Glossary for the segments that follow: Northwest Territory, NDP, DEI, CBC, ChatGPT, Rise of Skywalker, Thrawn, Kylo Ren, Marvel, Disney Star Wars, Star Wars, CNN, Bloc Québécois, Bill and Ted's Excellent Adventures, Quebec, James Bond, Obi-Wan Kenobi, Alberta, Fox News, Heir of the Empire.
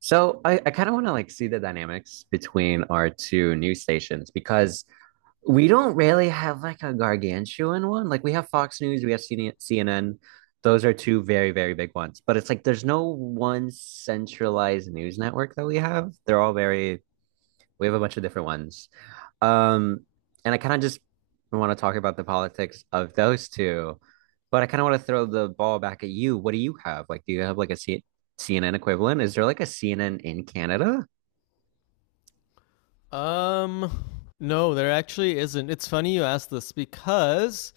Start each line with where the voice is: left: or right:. right: So I kind of want to like see the dynamics between our two news stations because we don't really have like a gargantuan one. Like we have Fox News, we have CNN. Those are two very, very big ones. But it's like there's no one centralized news network that we have. They're all very we have a bunch of different ones. Um, and I kind of just want to talk about the politics of those two, but I kind of want to throw the ball back at you. What do you have? Like, do you have like a CNN equivalent? Is there like a CNN in Canada?
left: Um, no, there actually isn't. It's funny you asked this because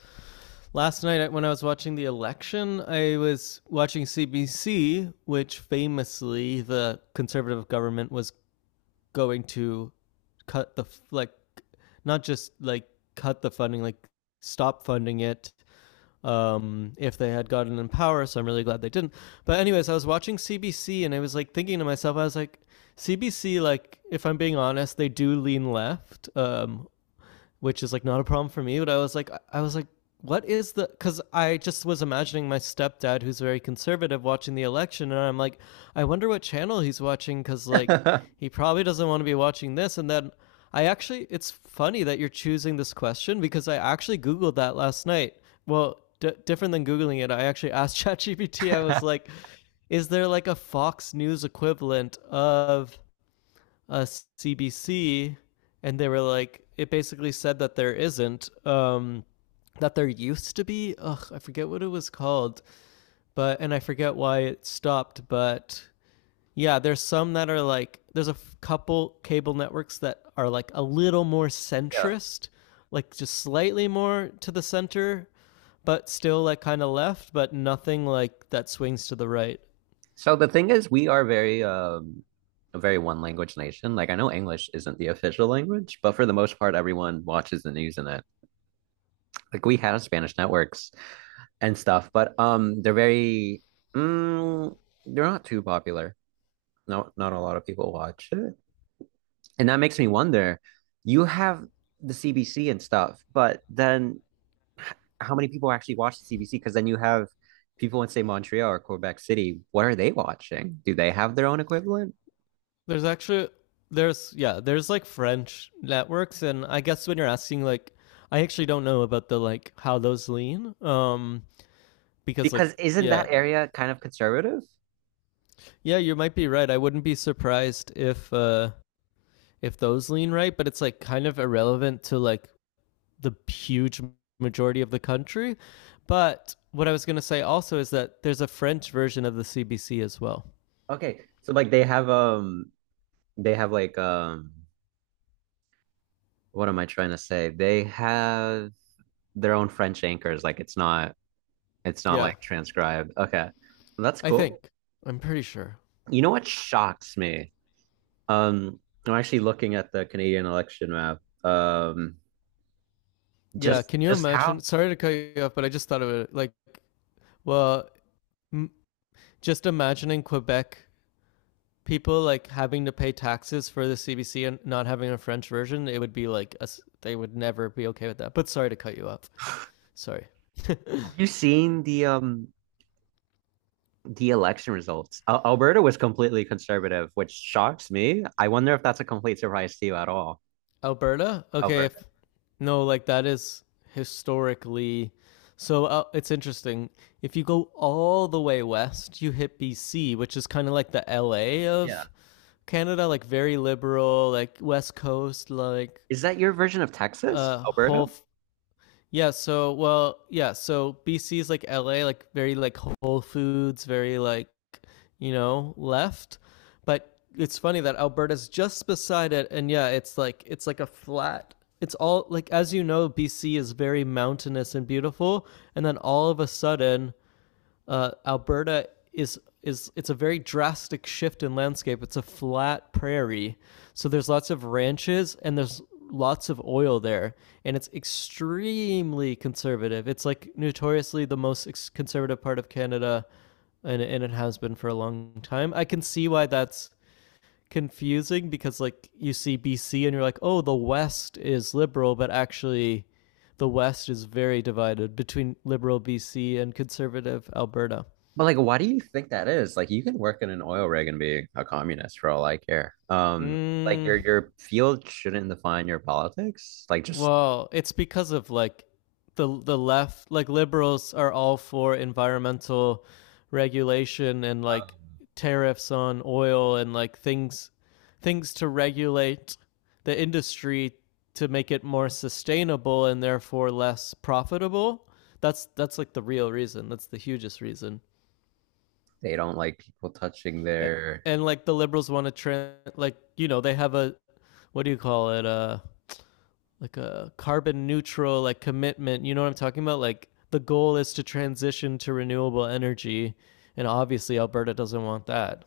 left: last night when I was watching the election, I was watching CBC, which famously the conservative government was going to cut the like not just like cut the funding, like stop funding it, if they had gotten in power. So I'm really glad they didn't. But anyways, I was watching CBC and I was like thinking to myself, I was like, CBC, like if I'm being honest, they do lean left, which is like not a problem for me. But I was like, what is the? Because I just was imagining my stepdad, who's very conservative, watching the election, and I'm like, I wonder what channel he's watching, because like
right: Yeah.
left: he probably doesn't want to be watching this. And then it's funny that you're choosing this question because I actually googled that last night. Well, different than googling it, I actually asked ChatGPT. I was like, is there like a Fox News equivalent of a CBC, and they were like, it basically said that there isn't. That there used to be. Ugh, I forget what it was called, but and I forget why it stopped. But yeah, there's some that are like there's a couple cable networks that are like a little more centrist, like just slightly more to the center, but still like kind of left, but nothing like that swings to the right.
right: So the thing is, we are very a very one language nation. Like I know English isn't the official language, but for the most part, everyone watches the news in it. Like we have Spanish networks and stuff, but they're very mm, they're not too popular. Not a lot of people watch it. And that makes me wonder, you have the CBC and stuff, but then how many people actually watch the CBC? Because then you have people in say Montreal or Quebec City. What are they watching? Do they have their own equivalent?
left: There's actually there's yeah, there's like French networks and I guess when you're asking like I actually don't know about the like how those lean, because like
right: Because isn't that
left: yeah.
right: area kind of conservative?
left: Yeah, you might be right. I wouldn't be surprised if those lean right, but it's like kind of irrelevant to like the huge majority of the country. But what I was going to say also is that there's a French version of the CBC as well.
right: Okay, so like they have like what am I trying to say? They have their own French anchors. Like it's not
left: Yeah,
right: like transcribed. Okay, that's
left: I
right: cool.
left: think. I'm pretty sure.
right: You know what shocks me. Um, I'm actually looking at the Canadian election map.
left: Yeah,
right: Just
left: can you
right: just
left: imagine?
right: how
left: Sorry to cut you off, but I just thought of it. Like, well, m- just imagining Quebec people like having to pay taxes for the CBC and not having a French version, it would be like a s they would never be okay with that. But sorry to cut you off. Sorry.
right: have you seen the election results? Al Alberta was completely conservative, which shocks me. I wonder if that's a complete surprise to you at all,
left: Alberta? Okay,
right: Alberta.
left: if no, like that is historically so, it's interesting. If you go all the way west, you hit BC, which is kind of like the LA
right: Yeah.
left: of Canada, like very liberal, like West Coast, like
right: Is that your version of Texas, Alberta?
left: whole. Yeah, so well, yeah, so BC's like LA, like very like Whole Foods, very like you know left. But it's funny that Alberta's just beside it, and yeah, it's like a flat. It's all like as you know, BC is very mountainous and beautiful, and then all of a sudden, Alberta is it's a very drastic shift in landscape. It's a flat prairie, so there's lots of ranches and there's lots of oil there, and it's extremely conservative. It's like notoriously the most conservative part of Canada, and it has been for a long time. I can see why that's confusing because like you see BC and you're like, oh, the West is liberal, but actually. The West is very divided between liberal BC and conservative Alberta.
right: But like, why do you think that is? Like, you can work in an oil rig and be a communist for all I care. Like
left: Mm,
right: your field shouldn't define your politics. Like, just
left: well, it's because of like the left, like liberals are all for environmental regulation and like
right: um,
left: tariffs on oil and like things to regulate the industry to make it more sustainable and therefore less profitable. That's like the real reason. That's the hugest reason.
right: they don't like people touching their.
left: And like the liberals want to trend, like you know they have a what do you call it? Like a carbon neutral like commitment, you know what I'm talking about, like the goal is to transition to renewable energy, and obviously Alberta doesn't want that.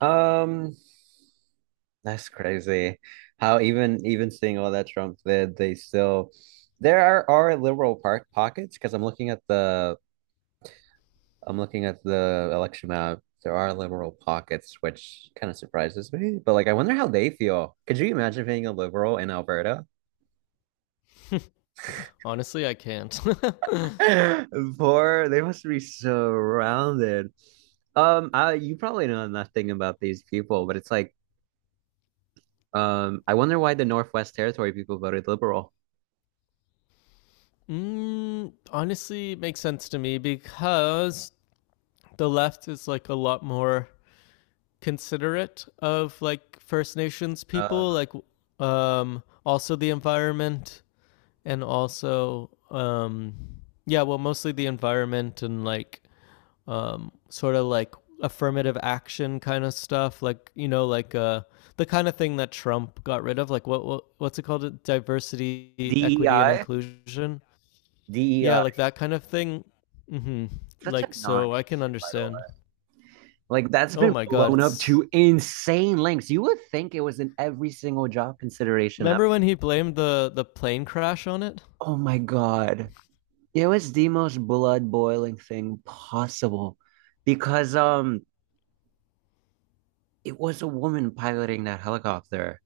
right: Um, that's crazy. How even seeing all that Trump did, they still there are liberal park pockets because I'm looking at the I'm looking at the election map. There are liberal pockets, which kind of surprises me. But like, I wonder how they feel. Could you imagine being a liberal in Alberta?
left: Honestly I can't.
right: Poor, they must be surrounded. You probably know nothing about these people, but it's like, I wonder why the Northwest Territory people voted liberal.
left: Mm, honestly it makes sense to me because the left is like a lot more considerate of like First Nations
right: Uh,
left: people, like also the environment, and also yeah, well, mostly the environment, and like, sort of like affirmative action kind of stuff, like you know, like, the kind of thing that Trump got rid of. Like what, what's it called? Diversity, equity, and
right: DEI,
left: inclusion. Yeah,
right: DEI,
left: like that kind of thing. Mm-hmm.
right: such a
left: Like so, I can
right: non-issue, by the
left: understand.
right: way. Like that's
left: Oh
right: been
left: my God,
right: blown up
left: it's
right: to insane lengths. You would think it was in every single job consideration ever.
left: remember when he blamed the plane crash on it?
right: Oh my God. It was the most blood boiling thing possible because it was a woman piloting that helicopter.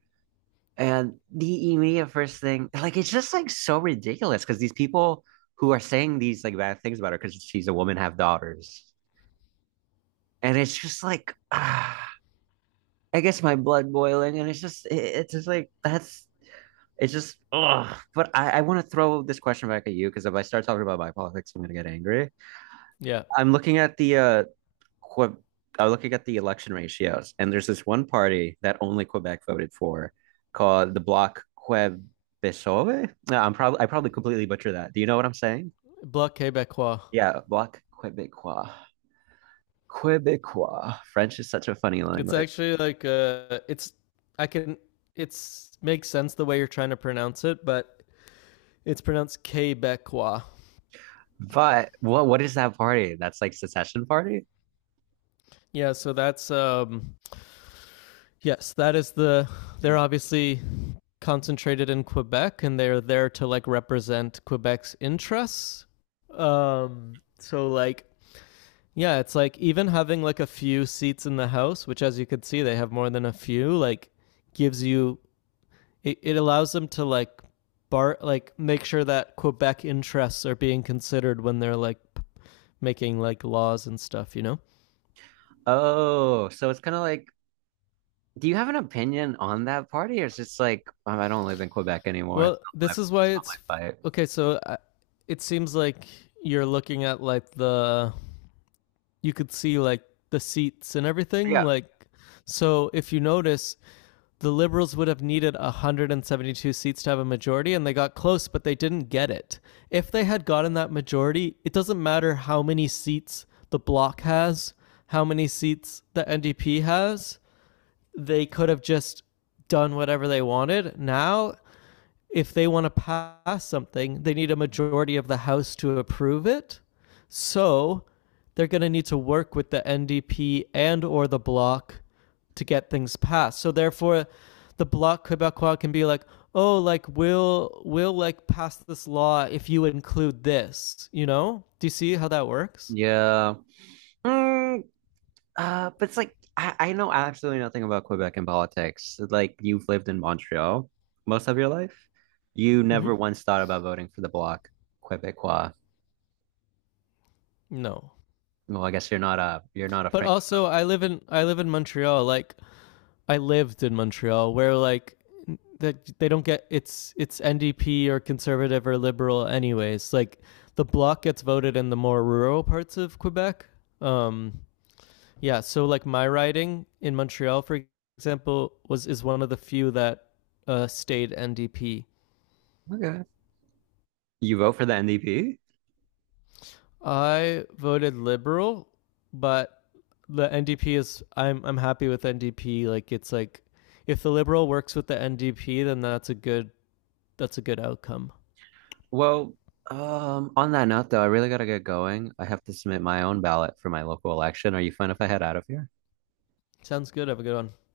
right: And the immediate first thing, like it's just like so ridiculous because these people who are saying these like bad things about her because she's a woman have daughters. And it's just like ah, I guess my blood boiling, and it's just, it's just like it's just, ugh. But I want to throw this question back at you because if I start talking about my politics, I'm gonna get angry.
left: Yeah,
right: I'm looking at the Que- I'm looking at the election ratios, and there's this one party that only Quebec voted for, called the Bloc Québécois. No, I'm probably, I probably completely butcher that. Do you know what I'm saying?
left: Bloc Québécois.
right: Yeah, Bloc Québécois. Québécois. French is such a funny
left: It's
right: language.
left: actually like, it's I can it's makes sense the way you're trying to pronounce it, but it's pronounced Quebecois.
right: But what is that party? That's like secession party?
left: Yeah, so that's yes, that is the they're obviously concentrated in Quebec and they're there to like represent Quebec's interests. Um, so like yeah, it's like even having like a few seats in the house, which as you could see they have more than a few, like gives you it allows them to like bar like make sure that Quebec interests are being considered when they're like making like laws and stuff, you know?
right: Oh, so it's kind of like, do you have an opinion on that party, or it's just like, I don't live in Quebec anymore.
left: Well, this is why
right: It's not my
left: it's
right: fight.
left: okay. It seems like you're looking at like the you could see like the seats and everything.
right: Yeah,
left: Like, so if you notice, the Liberals would have needed 172 seats to have a majority, and they got close, but they didn't get it. If they had gotten that majority, it doesn't matter how many seats the Bloc has, how many seats the NDP has. They could have just done whatever they wanted. Now if they want to pass something, they need a majority of the House to approve it. So they're going to need to work with the NDP and or the Bloc to get things passed. So therefore, the Bloc Quebecois can be like, oh, like we'll like pass this law if you include this. You know? Do you see how that works?
right: yeah. Mm, but it's like I know absolutely nothing about Quebec and politics. Like you've lived in Montreal most of your life. You
left: Mm-hmm.
right: never once thought about voting for the Bloc Québécois.
left: No.
right: Well, I guess you're not a
left: But
right: Francophone.
left: also, I live in Montreal. Like I lived in Montreal where like that they don't get it's NDP or conservative or liberal anyways. Like the bloc gets voted in the more rural parts of Quebec. Um, yeah, so like my riding in Montreal for example was is one of the few that stayed NDP.
right: Okay. You vote for the NDP?
left: I voted liberal, but the NDP is I'm happy with NDP, like it's like if the liberal works with the NDP, then that's a good outcome.
right: Well, on that note, though, I really gotta get going. I have to submit my own ballot for my local election. Are you fine if I head out of here?
left: Sounds good. Have a good one.